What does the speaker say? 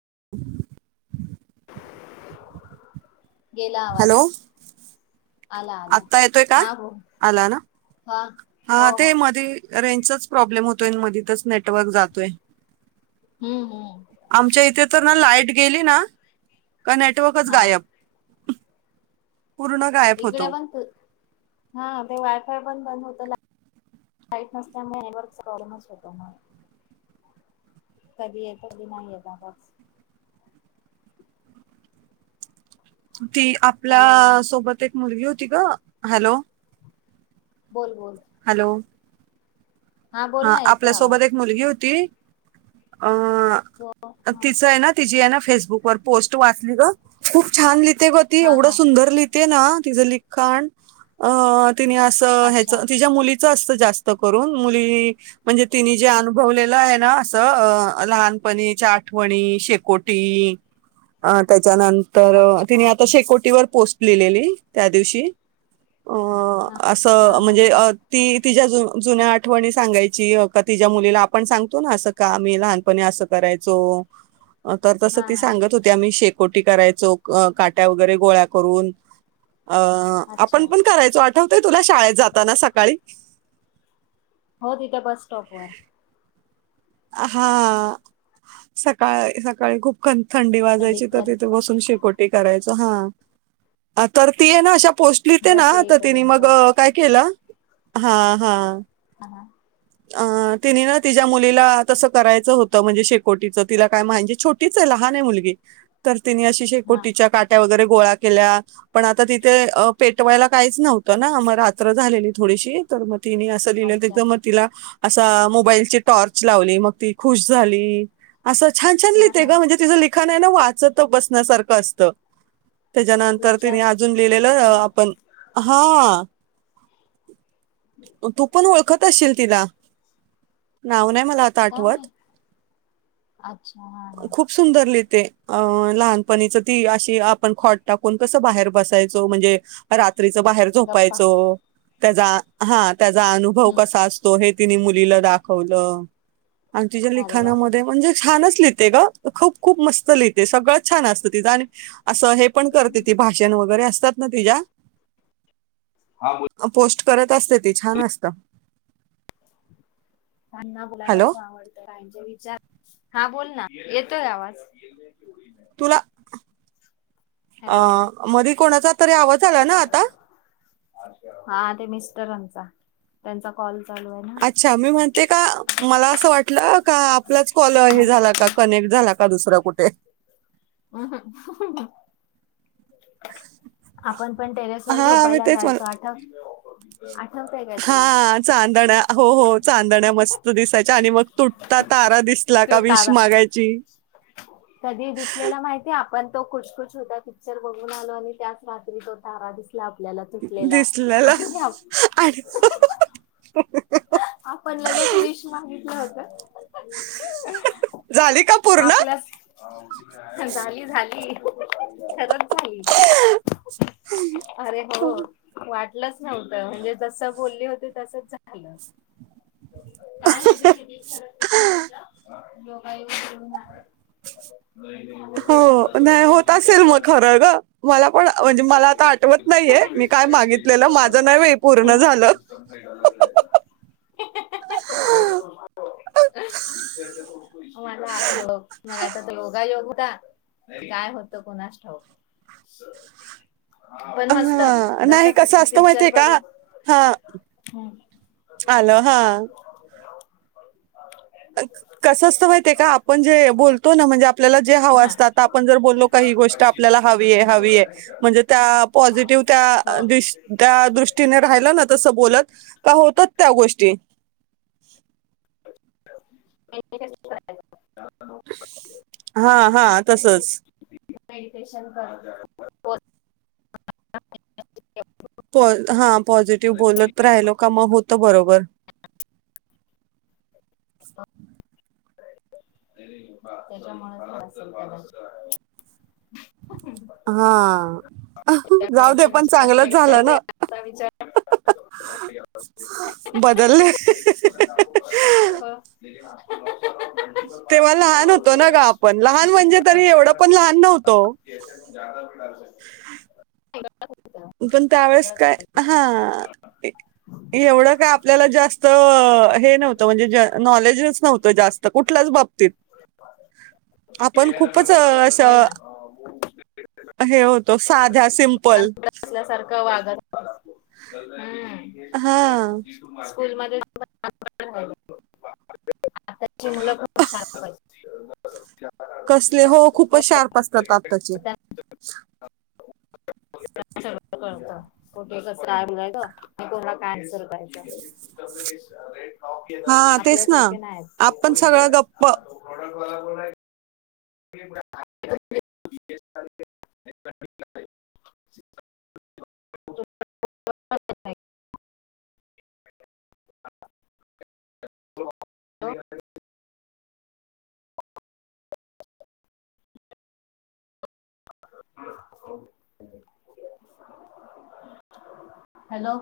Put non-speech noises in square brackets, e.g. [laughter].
[unintelligible] गेला हॅलो आवाज. आला आला आत्ता येतोय का? हा बो आला ना हा हा हो हो ते मधे. रेंजचाच प्रॉब्लेम होतोय? म तिथचं नेटवर्क जातोय. हम्म हम्म आमच्या इथे, तर ना लाईट गेली ना? का नेटवर्कच हा गायब. पूर्ण गायब होतो इकडं पण खूप हा ते वाय फाय पण बंद होत, लाईट नसल्यामुळे नेटवर्कचा प्रॉब्लेमच होतो. कधी येतो कधी नाही येत अस.? ती हॅलो आपल्या सोबत एक मुलगी होती, ग हॅलो! बोल, बोल. हॅलो बोल हा ना येतोय आपल्यासोबत आवाज एक मुलगी होती. हो अ हा तिचं आहे, ना तिची आहे ना फेसबुक वर पोस्ट वाचली ग खूप छान! लि लिहिते, गं ती हा एवढं हा सुंदर लिहीते, ना तिचं लिखाण अ तिने अस ह्याच अच्छा तिच्या मुलीचं असतं जास्त करून मु ती म्हणजे तिने जे अनुभवलेला आहेना, असं लहानपणीच्या आठवणी कोटी आ त्यानंतर हा तिने आता शेकोटीवर पोस्ट लिहिलेली त्या दिवशी. अ हा हा असं हा म्हणजे, हा ती तिच्या जुन्या आठ आठवणी सांगायची का तिच्या मुलीला आपण सांगतो ना असं का आम्ही लहानपणी असं करायचो. तर तसं हा ती हा सांगत होती आम्ही शेकोटी करायचो काट्या वगैरे गोळा करून. अं अच्छा आपण पण करायचो आठवतोय तुला शाळेत जाताना सकाळी? हो तिथे बस सटॉपवर. हा सकाळ सकाळी खूप खंत. थंडी वाजायची तर थंडीच्या तिथे दिवसात बसून शेकोटी करायचो हा तर ती आहे ना अशा पोस्ट लिहीते ना बस ता तिने येईपर्यंत मग काय केलं हा हा. ह हा अ तिनी ना तिच्या मुलीला तसा करायच होत म्हणजे शेकोटीच तिला काय म्ह छोटीच आहे लहान आहे मुलगी. तिनी अशी हा शेकोटीच्या काट्या वगैरे गोळा केल्या पण आता तिथेे पे पेटवायला काहीच नव्हतं ना म रात्र झालेली थोडीशी तर मग तिने असं अच्छा लिहिलं मग तिला असा मोबाईलची टॉर्च लावली मग ती खुश झाली. असं छान छान हा लिहिते हा ग म्हणजे तिचं लिखाण आहे ना वाचत बसण्यासारखं असतं. त्याच्यानंतर तिने विचार अजून लिहिलेलं हम्म आपण हा. तू पण ओळखत असशील तिला नाव नाही मला आता काय आठवत माहित अच्छा हा हा खुप सुंदर लिहीत ते लहानपणीच ती अशी आपण खाट टाकून कसं बाहेर बसायचो म्हणजे रात्री रात्रीच बाहेर गप्पा झोपायचो त्याचा हा त्याचा अनुभव हम्म कसा असतो. तिने मुलीला दाखवलं. आणि तिच्या अरे वा लिखाणामध्ये म्हणजे छानच लिहिते ग खूप खूप मस्त लिहिते. ते सगळंच छान असतं तिच असं हे पण करते ती भाषण वगैरे असतात. न तिजा हा बोल पोस्ट करत असते ती छान असत. काहीना बोलायला खूप आवडतं काहिंचे विचार हा बोल ना येतोय आवाज. तुला अ हॅलो मधे कोणाचा कोणाचा तरी आवाज आला ना आता. हा ते मिस्टरांचा त्यांचा कॉल. चालू आहे ना अच्छा मी म्हणते का मला असं वाटलं का आपलाच कॉल हे झाला का कनेक्ट झाला का दुसरा कुठे. अहा. आपण पण टेरेस वर हा मी झोपायला तेच म्हण जायचो आठवतय? काय तुला हा चांदण्या हो हो चांदण्या मस्त दिसायच्या आणि मग तुटता तारा दिस ला तो का विष तारा मागायची. कधी दिसलेला माहिती आपण तो खुचखुच होता पिक्चर बघून आलो आणि त्याच रात्री तो तारा दिसला. आपल्याला तुटलेला दिसलेला आणि आणि आपण लगेच विश मागितलं होतं. झाली का. पूर्ण आपलास झाली झाली. खरच झाली अरे हो वाटत लंच नव्हतं म्हणजे जसं बोलले होते तसच झालं. काय माहिती किती खरं किती खोट योगायोग हो ह. हो नाही होत असेल मग खरं ग. मला पण सिस्टम म्हणजे से मला आता आठवत नाहीये डेली मी बेसिस काय लाइट चेंज मागितलेलं होता है हमारे माझं यहाँ नाही वेळ पे पूर्ण आज का झालं. [unintelligible] मला मग आता योगायोग काय होतं कुणास ठाऊक. पण मस्त हा जसा नाही कसं असतं पिक्चर माहितीये का बघून ह आलो हा. कसं असत माहि ते का आपण जे बोलतो ना म्हणजे आपल्याला जे हव हा असत आता आपण बोलो का गोष्ट आपल्याला हवी आहे हवी म्हणजे पॉझिटिव्ह हो त्या त्या दृष्टीने राहिलं ना तस बोलत का होतच त्या गोष्टी. करायच. हा हा तसच. मेडिटेशन कर. प हा पॉझिटिव्ह बोलत राहिलो का मग होत बरोबर. [inaudible] त्याच्यामुळे हा त्या जाऊ दे वेळेचे पण विचार चांगलंच वेगळे झालं होते ना. आता विचार [inaudible] बदलले [unintelligible] ह [unintelligible] द लहान म्हणजे तरी एवढं पण लहान नव्हतो [unintelligible] [unintelligible] पण त्यावेळेस काय करता. हा एवढं काय आपल्याला जास्त हे नव्हतं म्हणजे नॉलेजच नव्हतं जास्त कुठल्याच बाबतीत. आपण खूपच अ, होय असं ना. तो साध्या सिम्पल ल्यासारखं वाघ हम्म हां. [unintelligible] स्कूल म आताची मुलं खूप शांत कसले हो खूपच शार्प असतात आत्ताचे [unintelligible] कुठे कसय मुलाय कोणाला कायन्सर करायचं हां, तेच आपलं ना. सारखे नाही आहेत. आपण सगळं गप्प [unintelligible] [unintelligible] [unintelligible] हो [unintelligible] हॅलो